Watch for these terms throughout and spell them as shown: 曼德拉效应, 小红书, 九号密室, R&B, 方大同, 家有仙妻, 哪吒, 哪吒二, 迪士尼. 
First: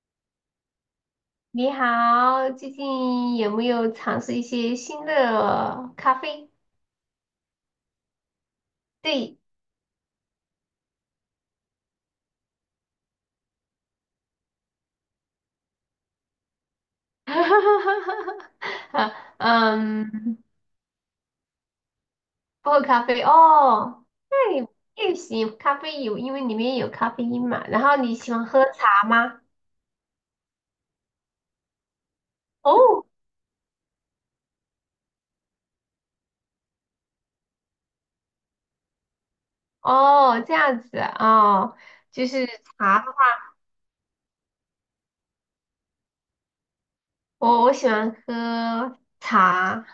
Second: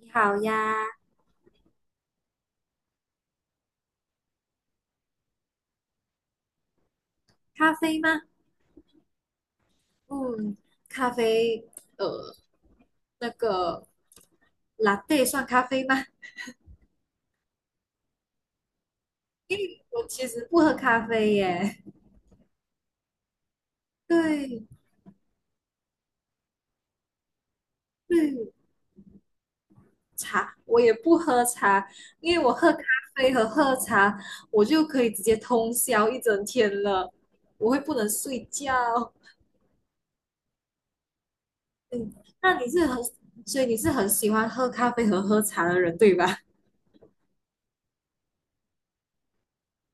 你好呀，你好，最近有没有尝试一些新的咖啡？咖啡吗？对，嗯，咖啡，呃，那个 LA 算咖啡吗？啊，因为我其嗯，实不喝咖啡耶。不喝咖啡哦，那对，你也行，咖啡有，因为里面有咖啡因嘛。然后你喜欢绿喝茶吗？茶我也不喝茶，因为我喝咖哦，啡和喝茶，我就可以直接通宵一整天了，我会不能睡觉。哦，这样子啊，嗯，就是那你是茶，很，所以你是很喜欢喝咖啡和喝茶的人，对吧？我喜欢喝茶，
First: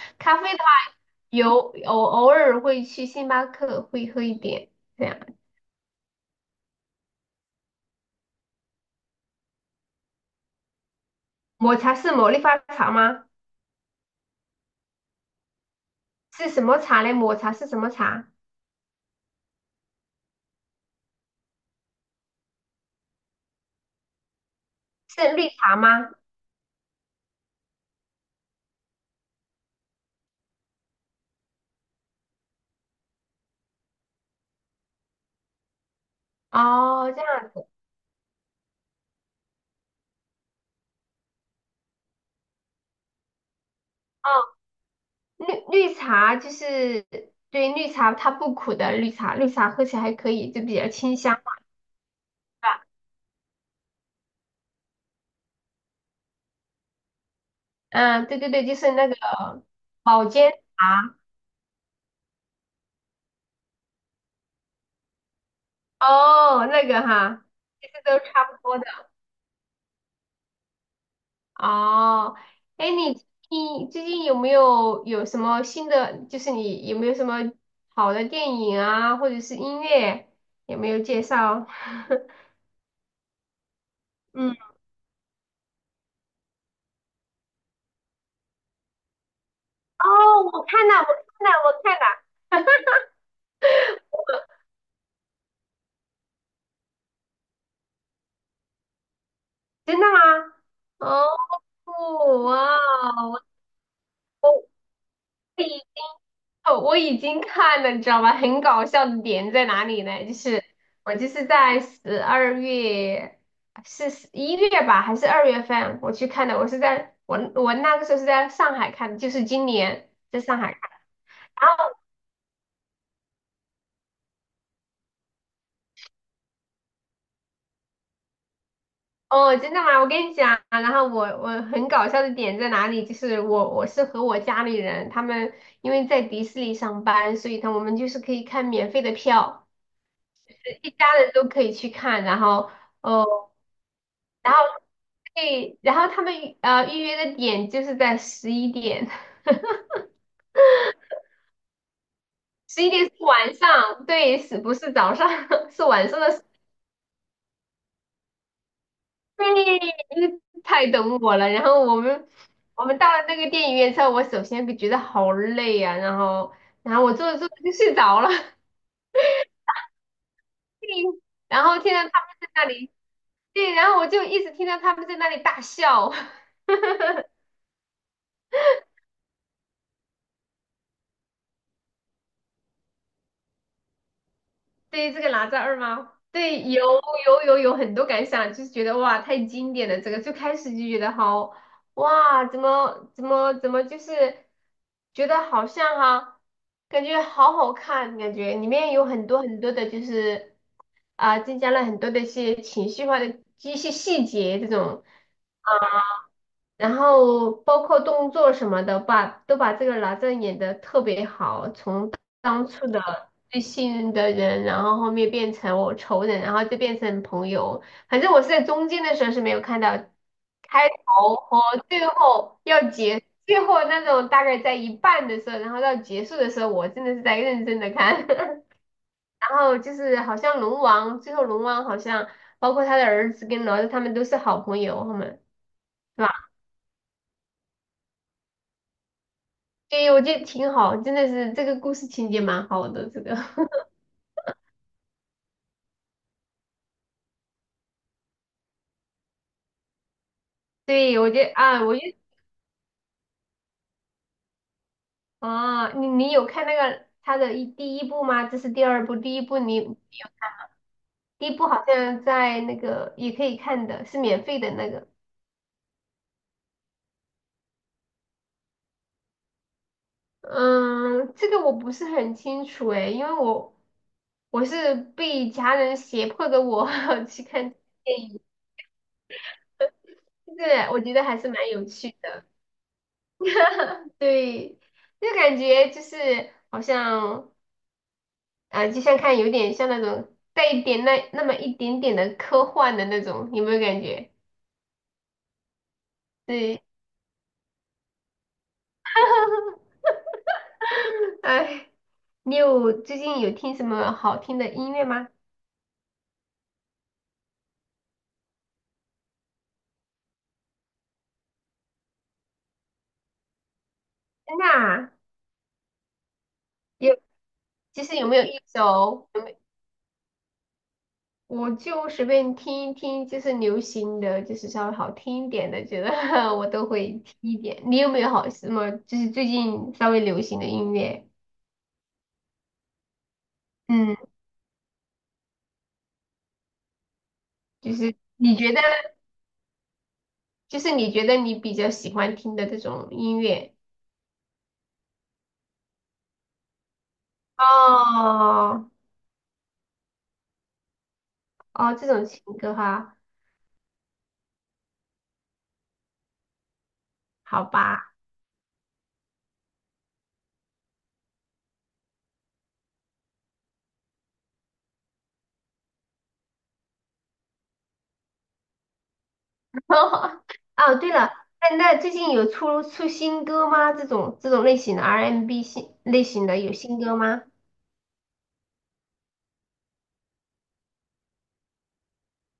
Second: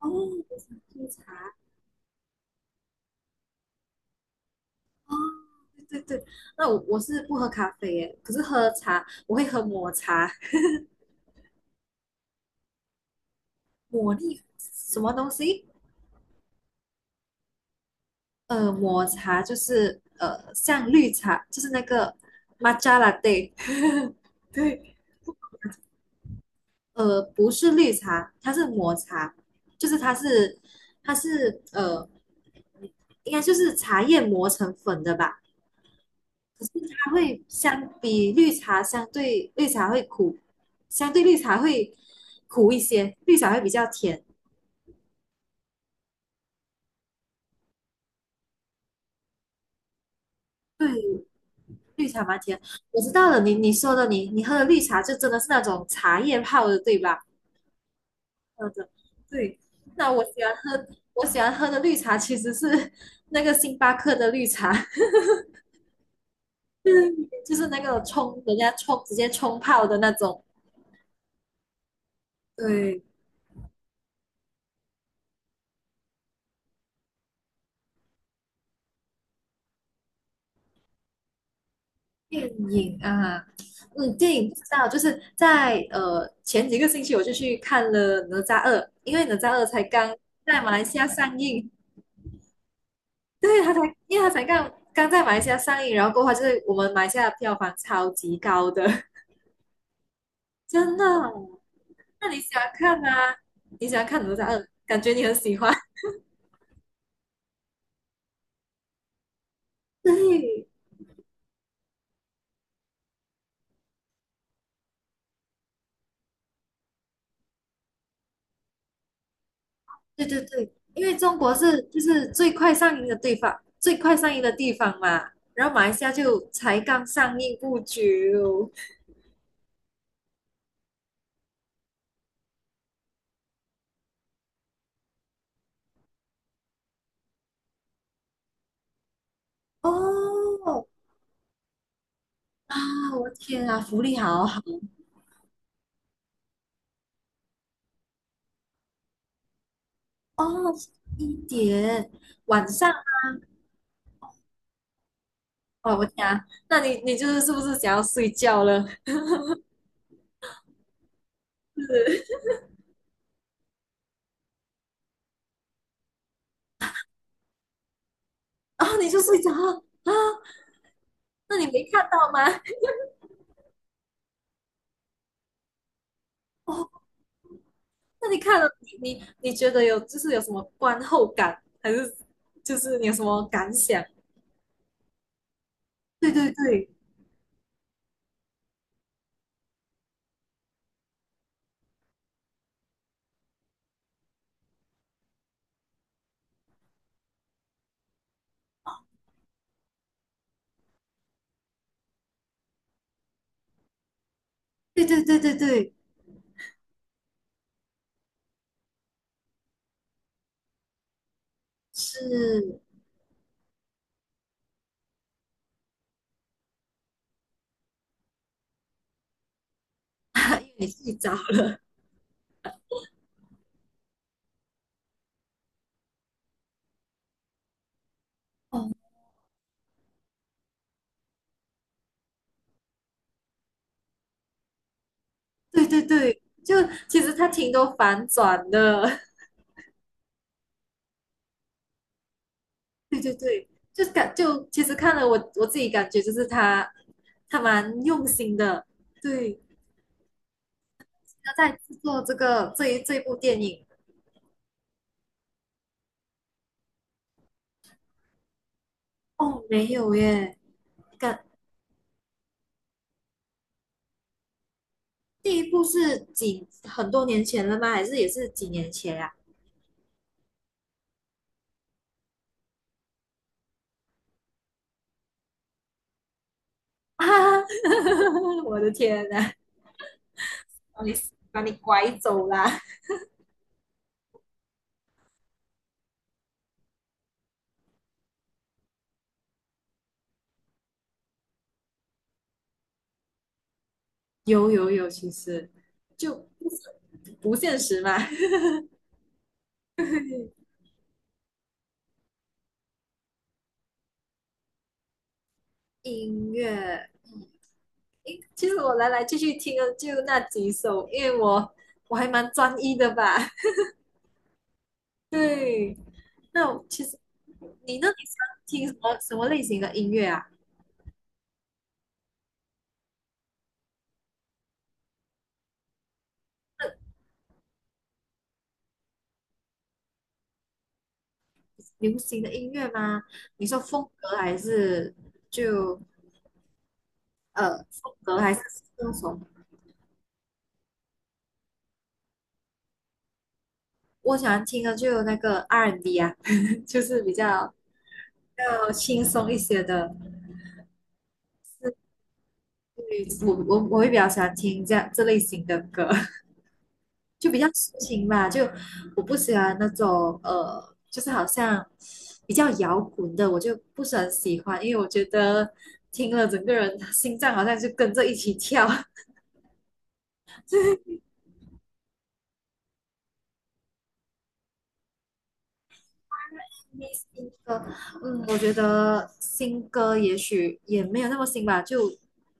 哦，咖啡我的话想喝有，茶。我偶尔会去星巴克会喝一点。这哦，样。对对对，那我是不喝咖啡耶，可是喝茶我会喝抹茶，抹茶是茉莉花茶吗？抹力什么东西？是什么茶嘞？抹茶是什么茶？抹茶就是像绿茶，就是那个 matcha latte，对，是绿茶吗？不是绿茶，它是抹茶，就是它是应该就是茶叶磨成粉的吧？可是它哦，这会样相比绿茶相对绿茶会苦，相对绿茶会苦一些，绿茶会比较甜。哦，绿茶就是对绿茶它不苦的，绿茶喝起来还可以，就比较清对，香，是绿茶蛮甜。吧？我知道了，你说的，你喝的绿茶就真的是那种茶叶泡的，对吧？嗯，对对对，喝就的，是那个对。那我保喜健欢喝，茶我喜欢喝的绿茶其实是 那个星巴克的绿茶，哦，那就个是哈，就是那其实个都冲，差人不家多的。冲直接冲泡的那种。哦，哎，对，你最近有没有什么新的？就是你有没有什么好的电影啊，或者是音乐，有没有介绍？电 影啊，嗯，电影嗯，不知道，就是在前几个星期我就去看了《哪吒二》，因为《哪吒二》才哦，刚在我马来看了，西亚我上看了，映。我看了，对，因为他才刚刚在马来西亚上映，然后过后他就是我们马来西亚的票房超级高的，真的吗？真的。哦，哇那你喜欢看啊？哦，你喜欢看哪吒我二？我感觉你很喜可欢。以 哦，我已经看了，你知道吗？很搞笑的点在哪里呢？就是对，我就是在12月，是1月吧，还是2月份我去看的？我是在我那个时候是在上海看的，就是今年对对在上对，海看。因为中国然是后就是最快上映的地方，最快上映的地方嘛。然后马来西亚就才刚上映不久。哦，真的吗？我跟你讲，然后我很搞笑的点在哪里？就是我是和我家里人，他们因为在迪士尼上班，所以他我们就是可以看免费的票，哦，一家人都可以去看，然后。啊，我的哦。天啊，福利好然好后对，然后他们预约的点就是在十一点，哦，一点晚十一上点是晚上，对，是不是早上？是哦，我晚上天的啊，十那你就是是不是想要睡觉了？对，太懂我了。然后我们到了那个电影院之后，我首先就觉得好累啊，然后我坐着坐着就睡着了，然后你就睡着了啊？对，那然你后没听到他看到们吗？在那里，对，然后我就一直听到他们在那里大笑。哦，那你看了，你觉得有就是有什么观后感，还是就是你有什么感想？对于这个哪吒2吗？对对对，有对有有有很多感想，就是觉得哇，太经典了。这个最开始就觉得好哇，怎么，就是觉得好像哈、感觉好好看，感觉里面有很多很多的，就是啊、增加了很多的一些情绪化的一些细节这对种。对对对对，然后包括动作什么的，把都把这个哪吒演得特别好，从是，当 初因的最信任的人，然后后面变成我仇人，然后就变成朋友。反正我是在中间的时候是没有看到为你开睡着头和了。最后要结，最后那种大概在一半的时候，然后到结束的时候，我真的是在认真的看。哦，然后就是好像龙王，最后龙王好像包括他的儿子跟哪吒他们都是好朋友，他们。对对对吧对，就其实它挺多反转的，对，我觉得挺好，真的是这个故事情节蛮好 的。对这对个，对，就其实看了我自己感觉就是他蛮用心的，对，对，我觉他得在啊，我制觉得作这一部电影。啊，你有看那个他的第一部吗？这是第二部，第一部哦，没你有耶，感第一部好像在那个也可以看的，是免费的那个。第一部是很多年前了吗？还是也是几年前呀、嗯，这个我不是很清楚诶，因为我是被家人胁迫的我 啊？去啊 看电影，我的天呐，就是我把觉你得还是把蛮你有拐趣的。走啦！对，就感觉就是好像。啊，就像看有点像那种带一点那么一点点的科幻的那种，有没有感觉？有有有，其实就不是对，不现实嘛。哎，你有最近有听什么好听的音乐吗？音乐，诶其实我来来去去听的就那几首，因为我还蛮专一的吧。真的啊，对，那我其实有，其那你实有喜没有欢一听什么首，什么类型的音乐啊？我就随便听一听，就是流行的，就是稍微好听一点的，觉得 我都会听一点。你有没有好什么，就是最近稍微流行的音乐？流行的音乐吗？你说风嗯，格还是就就风是格还你是觉得，那种就是你觉得，你比较喜欢听的这种音乐？我喜欢听的就有那个 R&B 啊，就是比较比哦较轻松一些的。哦，这种情歌哈，对，我会比较喜欢听这类型的歌，就比好较抒吧。情吧。就我不喜欢那种就是好像比较摇滚的，我就不是很喜欢，因为我觉得听了整个人心脏好像就跟着一起跳。哦，对了，那最近有出新歌吗？这种类型的 R&B 新类型的有新歌吗？新歌，嗯，我觉得新歌也许也没有那么新吧，就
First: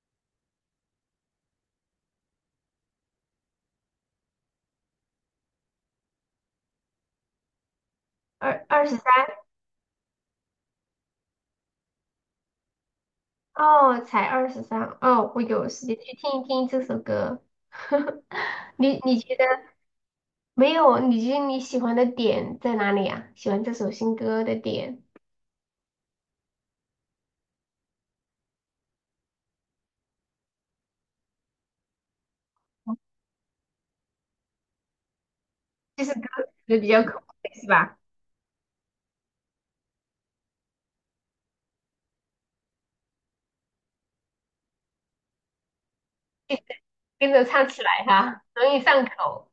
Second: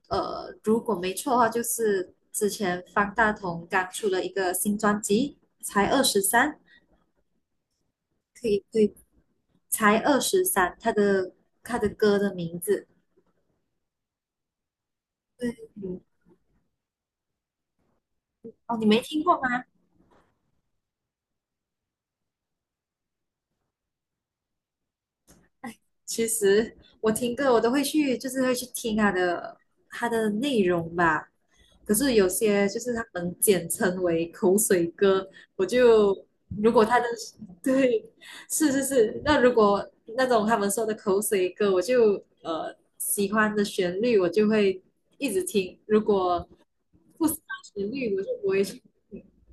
如果没错的话，就是之前方大同刚出了一个新专辑，才二十三，可以二二对，十三才二十三，他的歌的名字，哦，才二十三哦，我对有时间去听一听这首歌。哦，你你没你听过觉得吗？没有？你觉得你喜欢的点在哪里啊？喜欢这首新歌的点，其实我听歌我都会去，就是会去听它的内容吧。可是有些就是他们简称为口水歌，我就是歌就如词果比他较的口味是吧？对，是是是，那如果那种他们说的口水歌，我就喜欢的旋律，我就会一直听；如果不跟喜欢着唱起旋来律，我就哈，不会容去易上口。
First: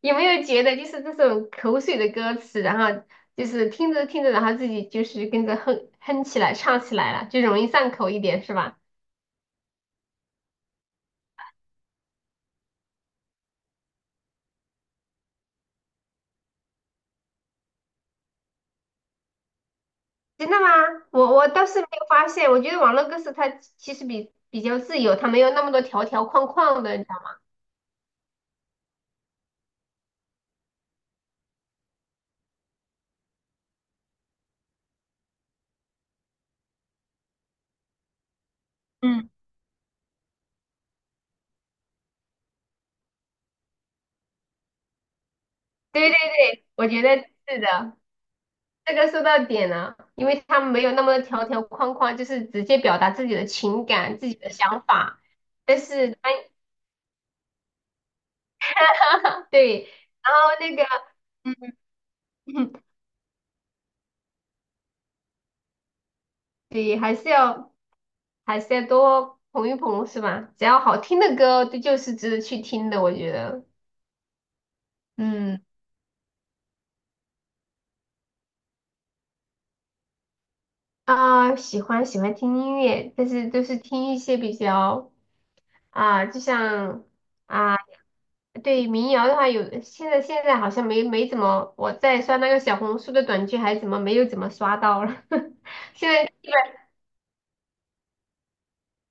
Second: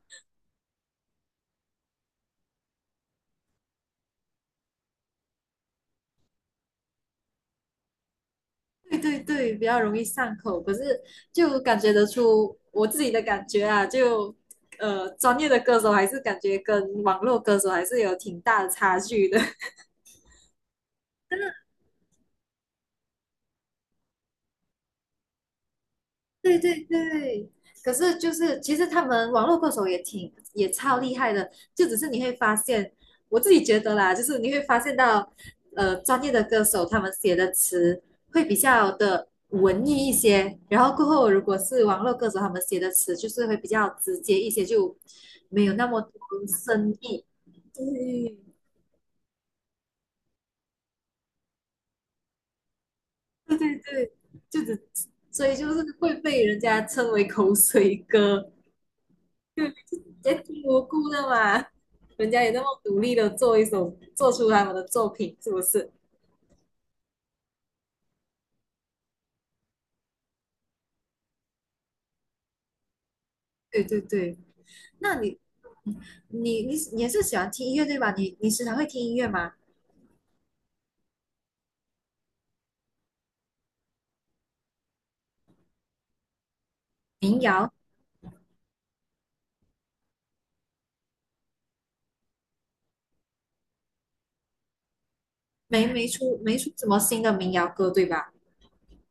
有没有觉得就是这种口水的歌词，然后就是听着听着，然后自己就是跟着哼哼起来、唱起来了，就容易上口一点，是吧？对对对，比较容易上口，可是就感觉得出我自己的感觉啊，就专业的歌手还是感觉跟网络歌手还是有挺大的差距的。真的吗？我倒是没有发现，我觉得网络歌词它其实比较自由，它没有那么多条条框对对框的，你知道吗？对，可是就是其实他们网络歌手也挺也超厉害的，就只是你会发现，我自己觉得啦，就是你会发现到，专业的歌手他们写的词会比较的嗯，文艺一些，然后过后如果是网络歌手他们写的词就是会比较直接一些，就没有那么对多对对，我深觉得意。是的，对这个说到点了，因为他们没有那么多条条框框，就是直接表达自己的对对情对，感、自己的就只想法，所以就但是是会他 被人家称为口水歌。对，在然后听那无个。辜的嗯 嘛，人家也那么 努力的做一首，做出他们的作品，是不是？对，还是要多捧一捧，是吧？只要好听的歌，这就是值得去听的，我觉得。对对对，那你嗯，你你你也是喜欢听音乐对吧？你时常会听音乐吗？啊，喜欢听音乐，但是都是听一些比较啊，就像民谣啊，对民谣的话有，现在好像没怎么，我在刷那个小红书的短剧，还怎么没有怎么刷到了？现在没出什么新的民谣歌对吧？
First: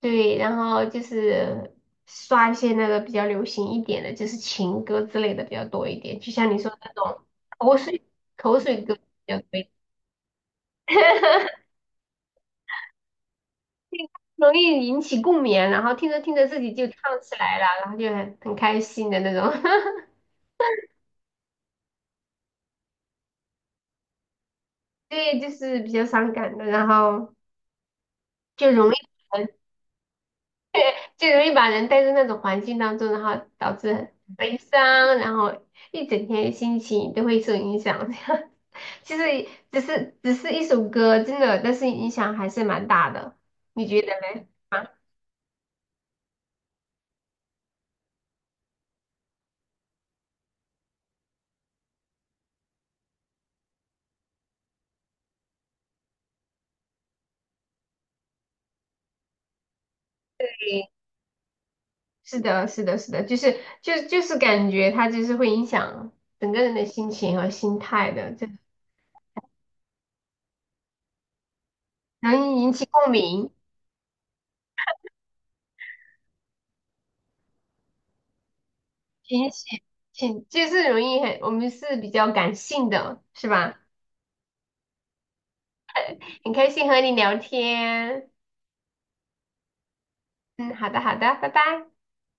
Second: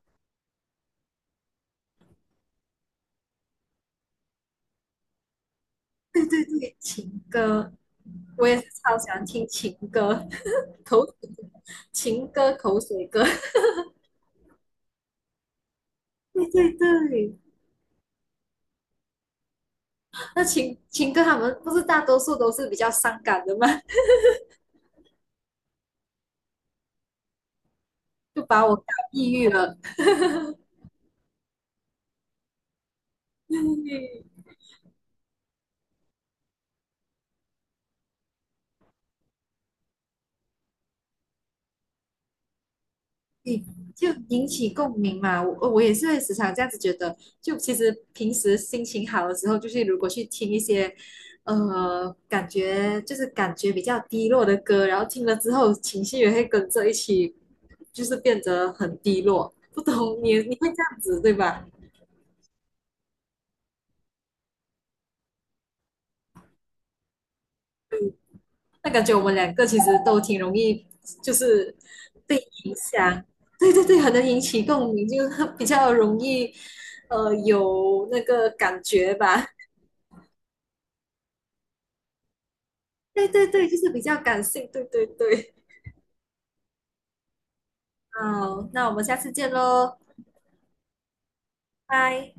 对，然后就是刷一些那个比较流行一点的，就是情歌之类的比较多一 点，对就对像你说对，的那情种歌口水我也口是水歌超比喜欢较多听一点情歌，口情歌口水歌。容易引起共鸣啊，然后听着听对着自对己就唱对，起来了，然后就很开心的那种，那情歌他们不是大多数都是比较伤感的吗？对，就是比较伤感的，然后就把就我搞容易。抑郁了。就容易把人带入那种环境当中，然后导致很 悲伤，然后一整天心情都会受影响。这样，其实只是一首歌，真的，但是影响还是蛮大的，你你觉得就引呢？起共鸣嘛。我也是会时常这样子觉得，就其实平时心情好的时候，就是如果去听一些，感觉就是感觉比较低落的歌，然后听了之后情绪也会跟着一起，就是变得很低落。不懂你你会这样子对吧？是的，是的，是的，就是感觉它就是会影响整个人的心情和心态的，就那感觉我们两个其实都挺容易，就是被容易引影起共响。鸣，对对对，很能引起共鸣，就 是比较容易，有那个感觉吧。引起挺就是容易很，我们是比较感性的，对对是对，就吧？是比较感性，对对对。很开心和你聊天，好，那我们下次见喽，嗯，好的，好的，拜拜。拜。